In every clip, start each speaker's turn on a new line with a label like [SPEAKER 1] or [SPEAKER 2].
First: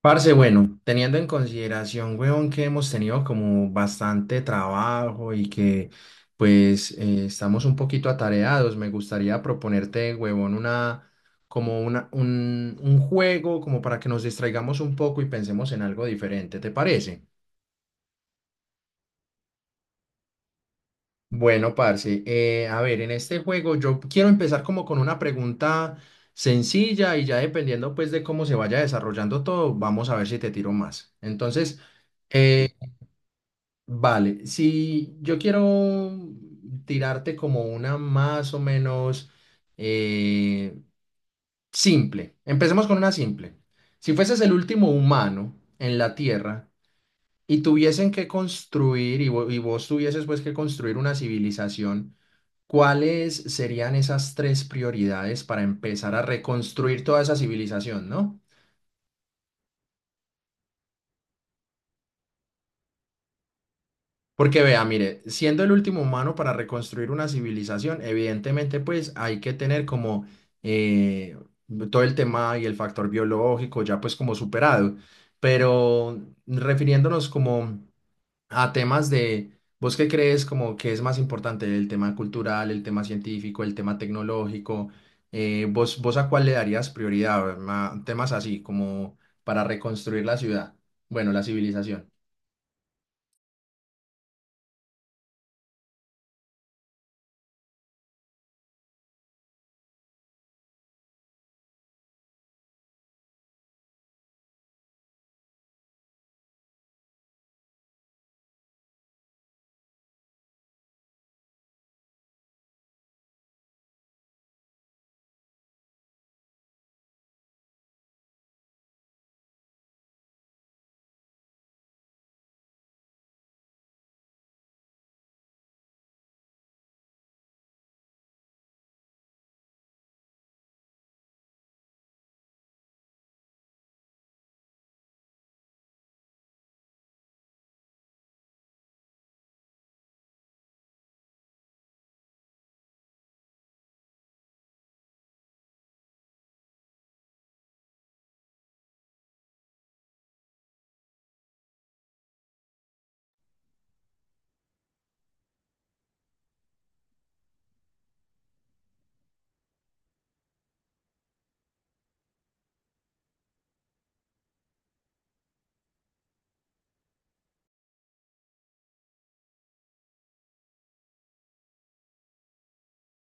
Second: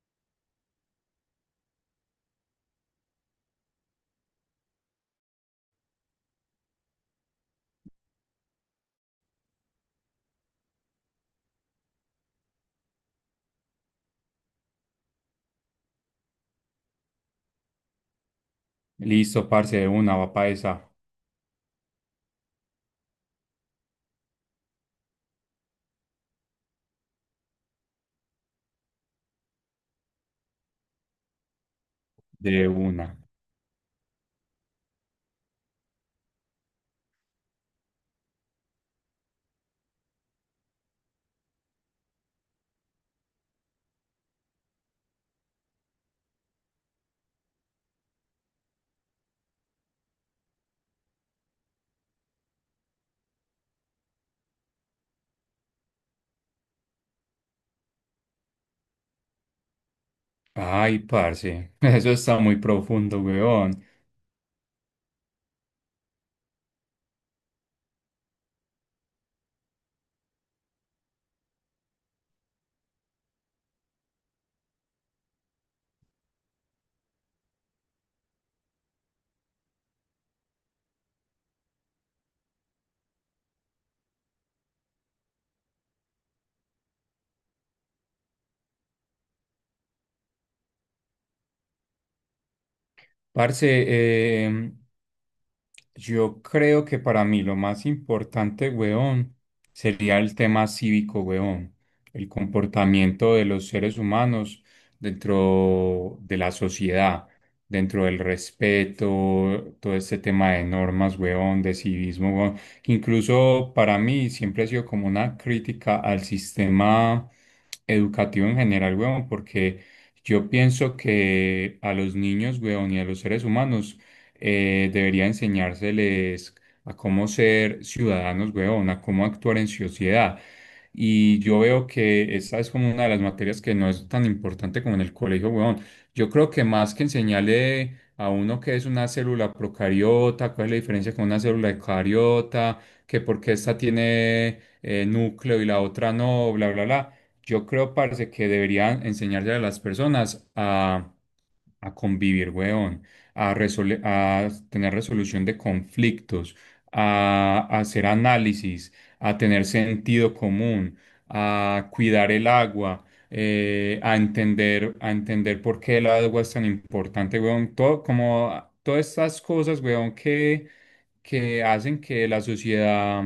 [SPEAKER 1] Parce, bueno, teniendo en consideración, weón, que hemos tenido como bastante trabajo y que pues estamos un poquito atareados, me gustaría proponerte, huevón, una, un juego como para que nos distraigamos un poco y pensemos en algo diferente, ¿te parece?
[SPEAKER 2] Listo, parce, de una, va pa' esa.
[SPEAKER 1] Bueno, parce, a ver, en este juego yo quiero empezar como con una pregunta sencilla y ya dependiendo pues de cómo se vaya desarrollando todo, vamos a ver si te tiro más.
[SPEAKER 2] De
[SPEAKER 1] Eh,
[SPEAKER 2] una.
[SPEAKER 1] Vale, si yo quiero tirarte como una más o menos eh, simple, empecemos con una simple. Si fueses el último humano en la Tierra y tuviesen que construir, y, vo- y vos tuvieses pues que construir una civilización, ¿cuáles serían esas tres prioridades para empezar a reconstruir toda esa civilización, ¿no?
[SPEAKER 2] Ay, parce, eso está muy profundo, weón.
[SPEAKER 1] Porque vea, mire, siendo el último humano para reconstruir una civilización, evidentemente pues hay que tener como eh, todo el tema y el factor biológico ya pues como superado, pero refiriéndonos como a temas de, ¿vos qué crees como que es más importante el tema cultural, el tema científico, el tema tecnológico? ¿Vos ¿a cuál le darías prioridad? Temas así como para reconstruir la ciudad, bueno, la civilización.
[SPEAKER 2] Parce, yo creo que para mí lo más importante, weón, sería el tema cívico, weón, el comportamiento de los seres humanos dentro de la sociedad, dentro del respeto, todo este tema de normas, weón, de civismo, weón, que incluso para mí siempre ha sido como una crítica al sistema educativo en general, weón, porque yo pienso que a los niños, weón, y a los seres humanos debería enseñárseles a cómo ser ciudadanos, weón, a cómo actuar en sociedad. Y yo veo que esta es como una de las materias que no es tan importante como en el colegio, weón. Yo creo que más que enseñarle a uno qué es una célula procariota, cuál es la diferencia con una célula eucariota, que por qué esta tiene núcleo y la otra no, bla, bla, bla. Yo creo, parce, que deberían enseñarle a las personas a convivir, weón, a tener resolución de conflictos, a hacer análisis, a tener sentido común, a cuidar el agua, a entender por qué el agua es tan importante, weón. Todo, como todas estas cosas, weón, que hacen que la sociedad,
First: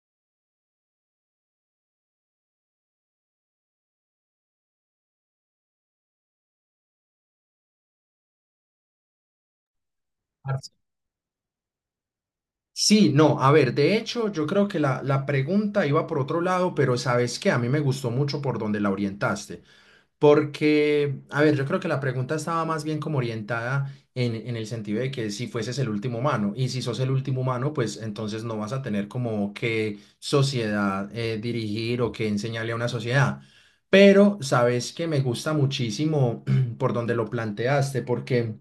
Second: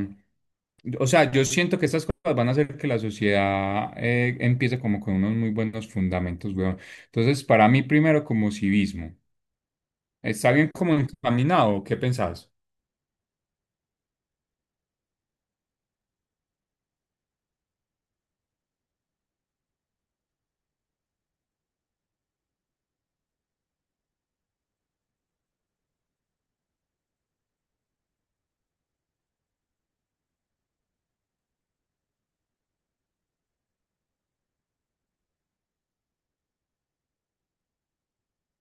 [SPEAKER 2] o sea, yo siento que estas cosas van a hacer que la sociedad empiece como con unos muy buenos fundamentos, weón. Entonces, para mí primero como civismo, ¿está bien como encaminado? ¿Qué pensás?
[SPEAKER 1] Sí, no, a ver, de hecho, yo creo que la pregunta iba por otro lado, pero sabes que a mí me gustó mucho por donde la orientaste, porque, a ver, yo creo que la pregunta estaba más bien como orientada en el sentido de que si fueses el último humano, y si sos el último humano, pues entonces no vas a tener como qué sociedad dirigir o qué enseñarle a una sociedad. Pero sabes que me gusta muchísimo por donde lo planteaste, porque...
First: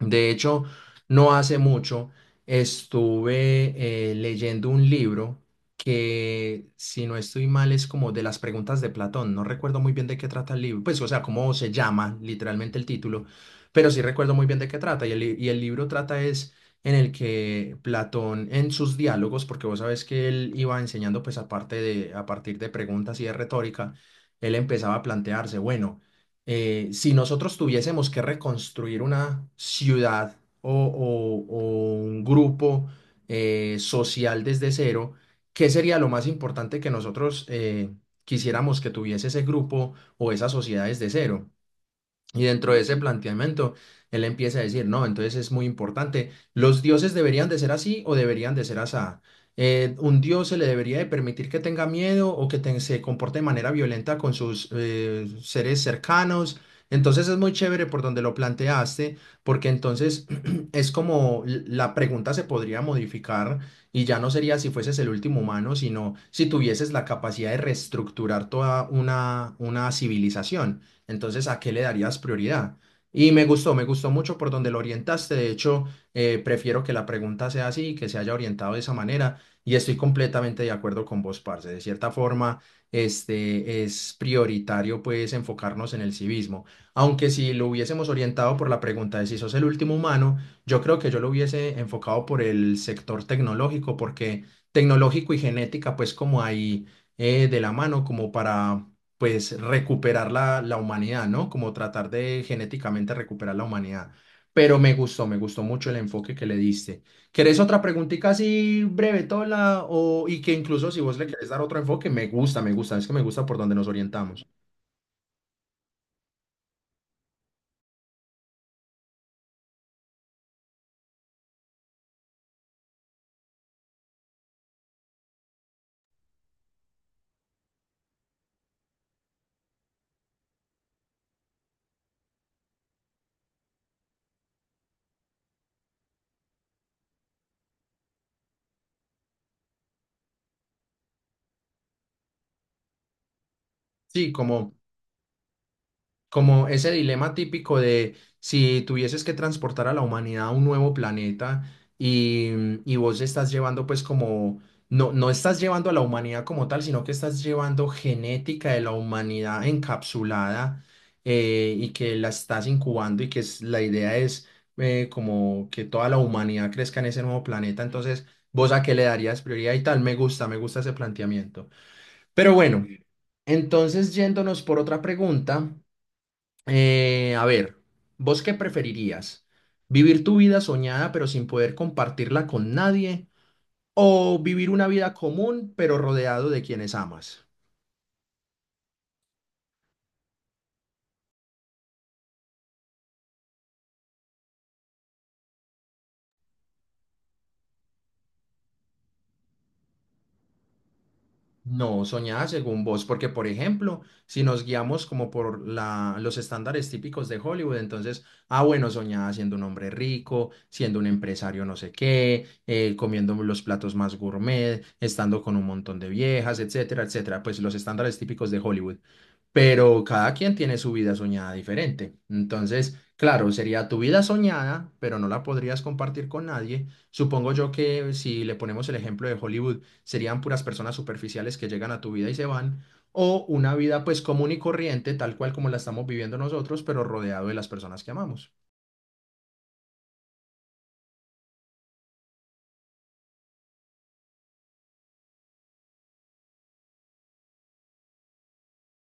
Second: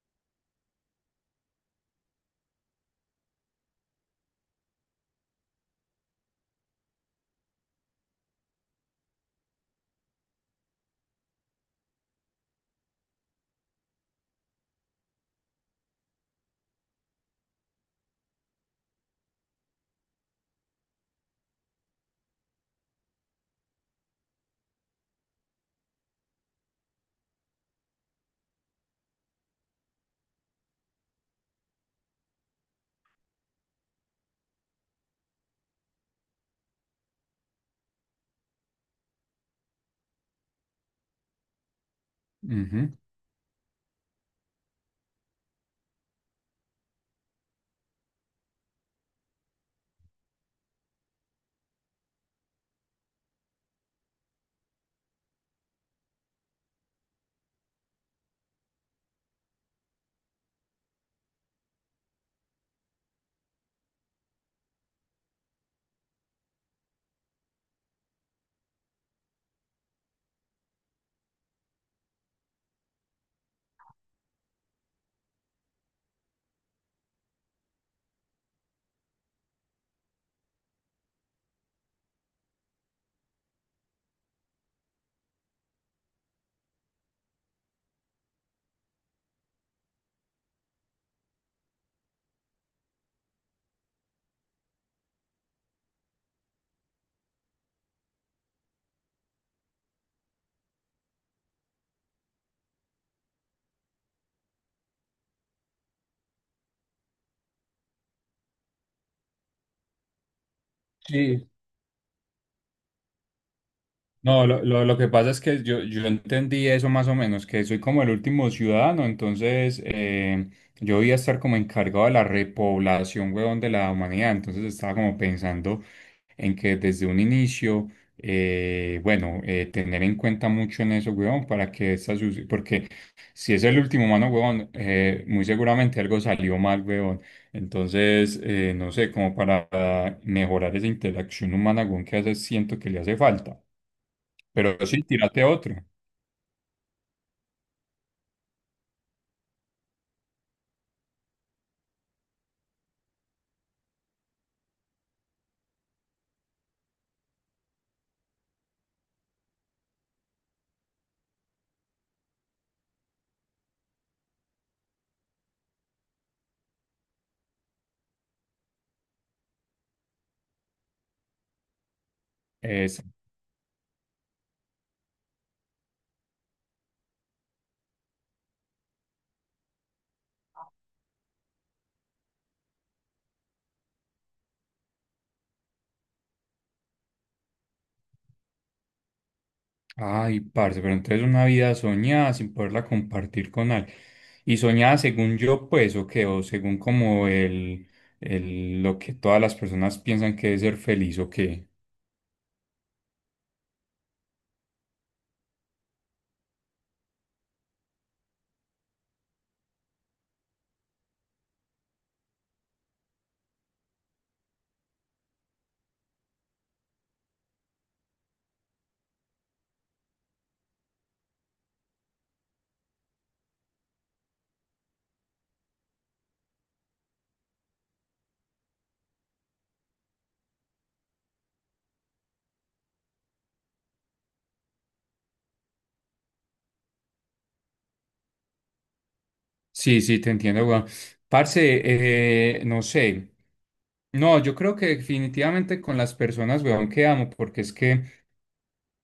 [SPEAKER 1] De hecho, no hace mucho estuve leyendo un libro que, si no estoy mal, es como de las preguntas de Platón. No recuerdo muy bien de qué trata el libro, pues, o sea, cómo se llama literalmente el título, pero sí recuerdo muy bien de qué trata. Y y el libro trata es en el que Platón, en sus diálogos, porque vos sabes que él iba enseñando, pues, aparte de, a partir de preguntas y de retórica, él empezaba a plantearse, bueno, si nosotros tuviésemos que reconstruir una ciudad o un grupo social desde cero, ¿qué sería lo más importante que nosotros quisiéramos que tuviese ese grupo o esas sociedades de cero? Y dentro de
[SPEAKER 2] Ujú.
[SPEAKER 1] ese planteamiento, él empieza a decir, no, entonces es muy importante, los dioses deberían de ser así o deberían de ser asá. Un dios se le debería de permitir que tenga miedo o que se comporte de manera violenta con sus seres cercanos. Entonces es muy chévere por donde lo planteaste, porque entonces es como la pregunta se podría modificar y ya no sería si fueses el último humano, sino si tuvieses la capacidad de reestructurar toda una civilización. Entonces, ¿a qué le darías prioridad? Y me gustó mucho por donde lo orientaste. De hecho, prefiero que la pregunta sea así, que se haya orientado de esa manera. Y estoy completamente de acuerdo con vos, parce. De cierta forma, este es prioritario, pues, enfocarnos en el civismo. Aunque si lo hubiésemos orientado por la pregunta de si sos el último humano, yo creo que yo lo hubiese enfocado por el sector tecnológico, porque tecnológico y genética, pues, como ahí de la mano, como para pues recuperar la humanidad, ¿no? Como tratar de genéticamente recuperar la humanidad. Pero me gustó mucho el enfoque que le diste. ¿Querés otra preguntita así breve, Tola? O, y que incluso si vos le querés
[SPEAKER 2] Sí,
[SPEAKER 1] dar otro enfoque, es que me gusta por donde nos orientamos.
[SPEAKER 2] no, lo que pasa es que yo entendí eso más o menos, que soy como el último ciudadano, entonces yo voy a estar como encargado de la repoblación, huevón, de la humanidad, entonces estaba como pensando en que desde un inicio, bueno, tener en cuenta mucho en eso, huevón, para que porque si es el último humano, huevón, muy seguramente algo salió mal, huevón, entonces, no sé, como para mejorar esa interacción humana, huevón, que hace, siento que le hace falta.
[SPEAKER 1] Sí, como...
[SPEAKER 2] Pero sí, tírate otro.
[SPEAKER 1] Como ese dilema típico de si tuvieses que transportar a la humanidad a un nuevo planeta y, y vos estás llevando pues como, no, no estás llevando a la humanidad como tal, sino que estás llevando genética de la humanidad encapsulada y que la estás incubando y que la idea es como que toda la humanidad crezca en ese nuevo planeta. Entonces, ¿vos a qué le darías prioridad y tal? Me gusta ese planteamiento. Pero bueno,
[SPEAKER 2] Es,
[SPEAKER 1] entonces yéndonos por otra pregunta. A ver, ¿vos qué preferirías? ¿Vivir tu vida soñada pero sin poder compartirla con nadie? ¿O vivir una vida común pero rodeado de quienes amas?
[SPEAKER 2] ay, parce, pero entonces una vida soñada sin poderla compartir con alguien. Y soñada según yo, pues, o qué, o según como lo que todas las personas piensan que es ser feliz, o qué.
[SPEAKER 1] No, soñada según vos, porque por ejemplo, si nos guiamos como por los estándares típicos de Hollywood, entonces, ah, bueno, soñada siendo un hombre rico, siendo un empresario no sé qué, comiendo los platos más gourmet, estando con un montón de viejas, etcétera, etcétera, pues los estándares típicos de Hollywood. Pero cada quien tiene su vida soñada diferente. Entonces, claro, sería tu vida soñada, pero no la podrías compartir con nadie. Supongo yo que si le ponemos el ejemplo de Hollywood, serían puras personas superficiales que llegan a tu vida y se van, o una vida pues común y corriente, tal cual como la estamos viviendo nosotros, pero rodeado de las personas que amamos.
[SPEAKER 2] Sí, sí, te entiendo, weón. Parce, no sé. No, yo creo que definitivamente con las personas, weón, que amo, porque es que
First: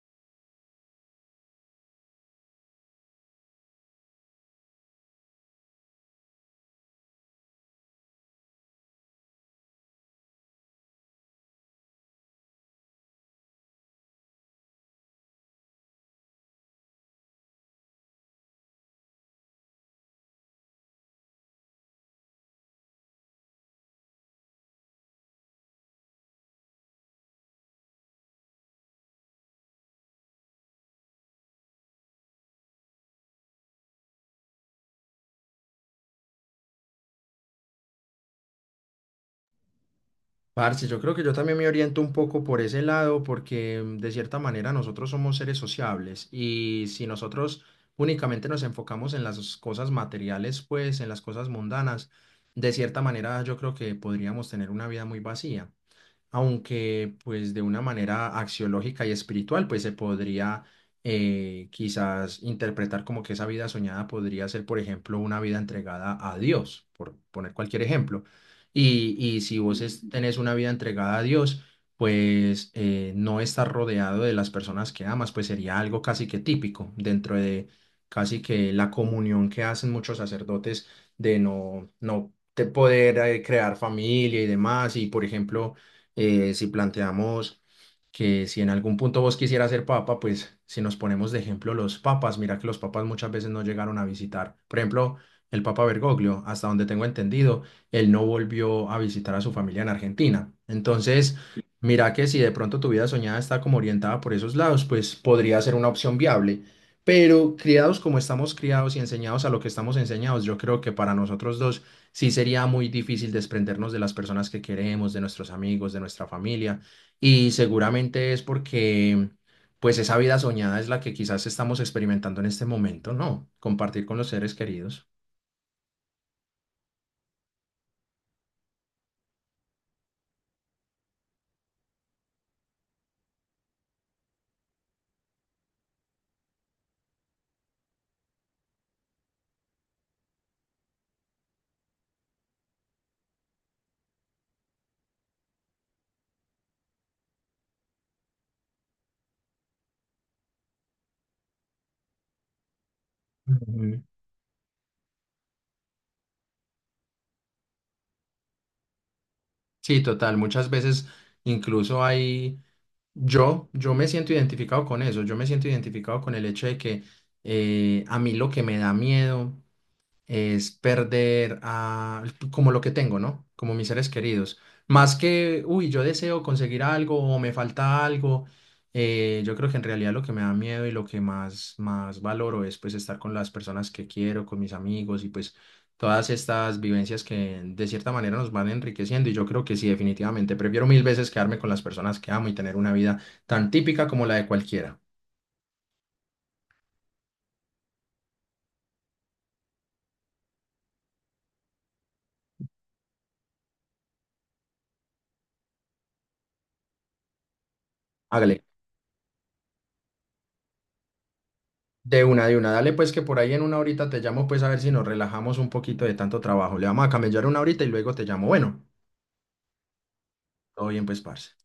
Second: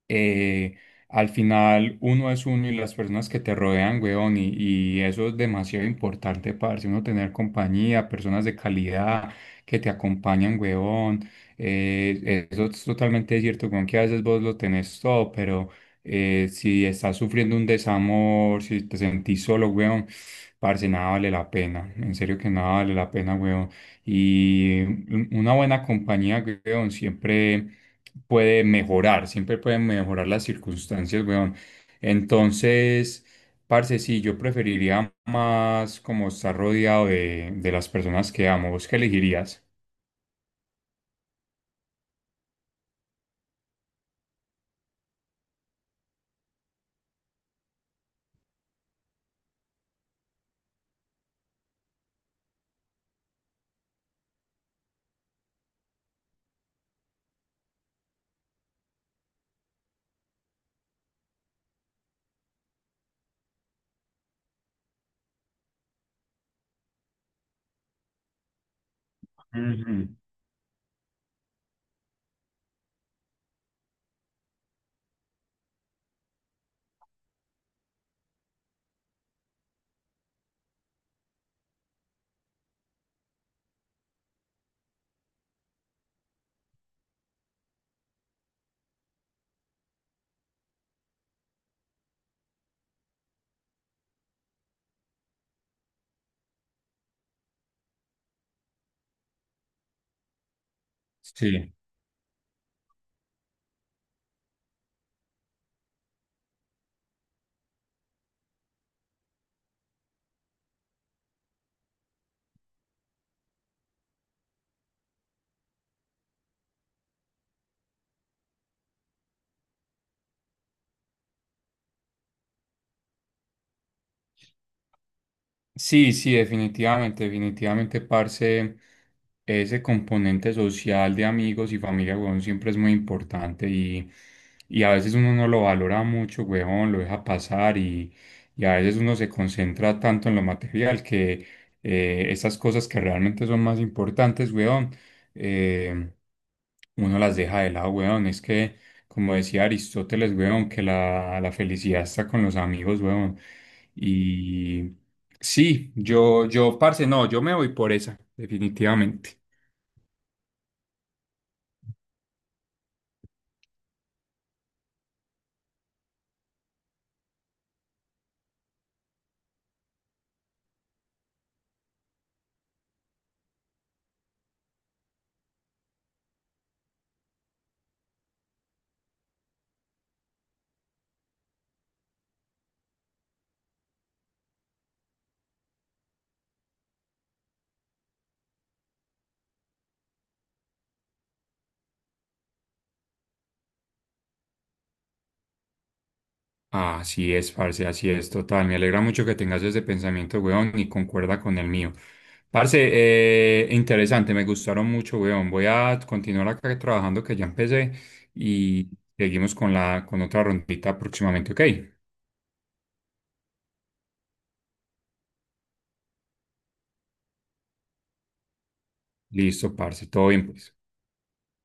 [SPEAKER 2] eh, al final uno es uno y las personas que te rodean, weón, y eso es demasiado importante, parce, uno tener compañía, personas de calidad que te acompañan, weón. Eso es totalmente cierto, con que a veces vos lo tenés todo, pero si estás sufriendo un desamor, si te sentís solo, weón, parce, nada vale la pena, en serio que nada vale la pena, weón. Y una buena compañía, weón, siempre puede mejorar, siempre pueden mejorar las circunstancias, weón. Entonces, parce, sí, yo preferiría más como estar rodeado de las personas que amo. ¿Vos qué elegirías?
[SPEAKER 1] Parce, yo creo que yo también me oriento un poco por ese lado porque de cierta manera nosotros somos seres sociables y si nosotros únicamente nos enfocamos en las cosas materiales, pues en las cosas mundanas, de cierta manera yo creo que podríamos tener una vida muy vacía aunque pues de una manera axiológica y espiritual, pues se podría quizás interpretar como que esa vida soñada podría ser, por ejemplo, una vida entregada a Dios, por poner cualquier ejemplo. Y si vos
[SPEAKER 2] Ujú.
[SPEAKER 1] tenés una vida entregada a Dios, pues no estar rodeado de las personas que amas, pues sería algo casi que típico dentro de casi que la comunión que hacen muchos sacerdotes de no te poder crear familia y demás. Y por ejemplo, si planteamos que si en algún punto vos quisieras ser papa, pues si nos ponemos de ejemplo los papas, mira que los papas muchas veces no llegaron a visitar. Por ejemplo, el papa Bergoglio, hasta donde tengo entendido, él no volvió a visitar a su familia en Argentina. Entonces,
[SPEAKER 2] Sí.
[SPEAKER 1] mira que si de pronto tu vida soñada está como orientada por esos lados, pues podría ser una opción viable. Pero criados como estamos criados y enseñados a lo que estamos enseñados, yo creo que para nosotros dos sí sería muy difícil desprendernos de las personas que queremos, de nuestros amigos, de nuestra familia. Y seguramente es porque, pues, esa vida soñada es la que quizás estamos experimentando en este momento, ¿no? Compartir con los seres queridos.
[SPEAKER 2] Sí, sí, definitivamente, definitivamente, parce. Ese componente social de amigos y familia, weón, siempre es muy importante y a veces uno no lo valora mucho, weón, lo deja pasar y a veces uno se concentra tanto en lo material que esas cosas que realmente son más importantes, weón, eh, uno las deja de lado, weón. Es que, como decía Aristóteles, weón, que la felicidad está con los amigos, weón.
[SPEAKER 1] Ujú.
[SPEAKER 2] Y sí, yo, parce, no, yo me voy por esa, definitivamente.
[SPEAKER 1] Sí, total. Muchas veces incluso hay, yo me siento identificado con eso. Yo me siento identificado con el hecho de que a mí lo que me da miedo es perder como lo que tengo, ¿no? Como mis seres queridos. Más que, uy, yo deseo conseguir algo o me falta algo, yo creo que en realidad lo que me da miedo y lo que más valoro es pues estar con las personas que quiero, con mis amigos y pues todas estas vivencias que de cierta manera nos van enriqueciendo y yo creo que sí, definitivamente, prefiero mil veces quedarme con las personas que amo y tener una vida tan típica como la de cualquiera.
[SPEAKER 2] Así es, parce, así es, total. Me alegra mucho que tengas ese pensamiento, weón, y concuerda con el mío. Parce, interesante, me gustaron mucho, weón. Voy a continuar acá trabajando que ya empecé
[SPEAKER 1] Hágale.
[SPEAKER 2] y seguimos con la, con otra rondita próximamente, ¿ok?
[SPEAKER 1] De una, de una. Dale pues que por ahí en una horita te llamo pues a ver si nos relajamos un poquito de tanto trabajo. Le vamos a camellar una horita y luego te llamo. Bueno,
[SPEAKER 2] Listo, parce, todo bien, pues.
[SPEAKER 1] todo bien pues, parce.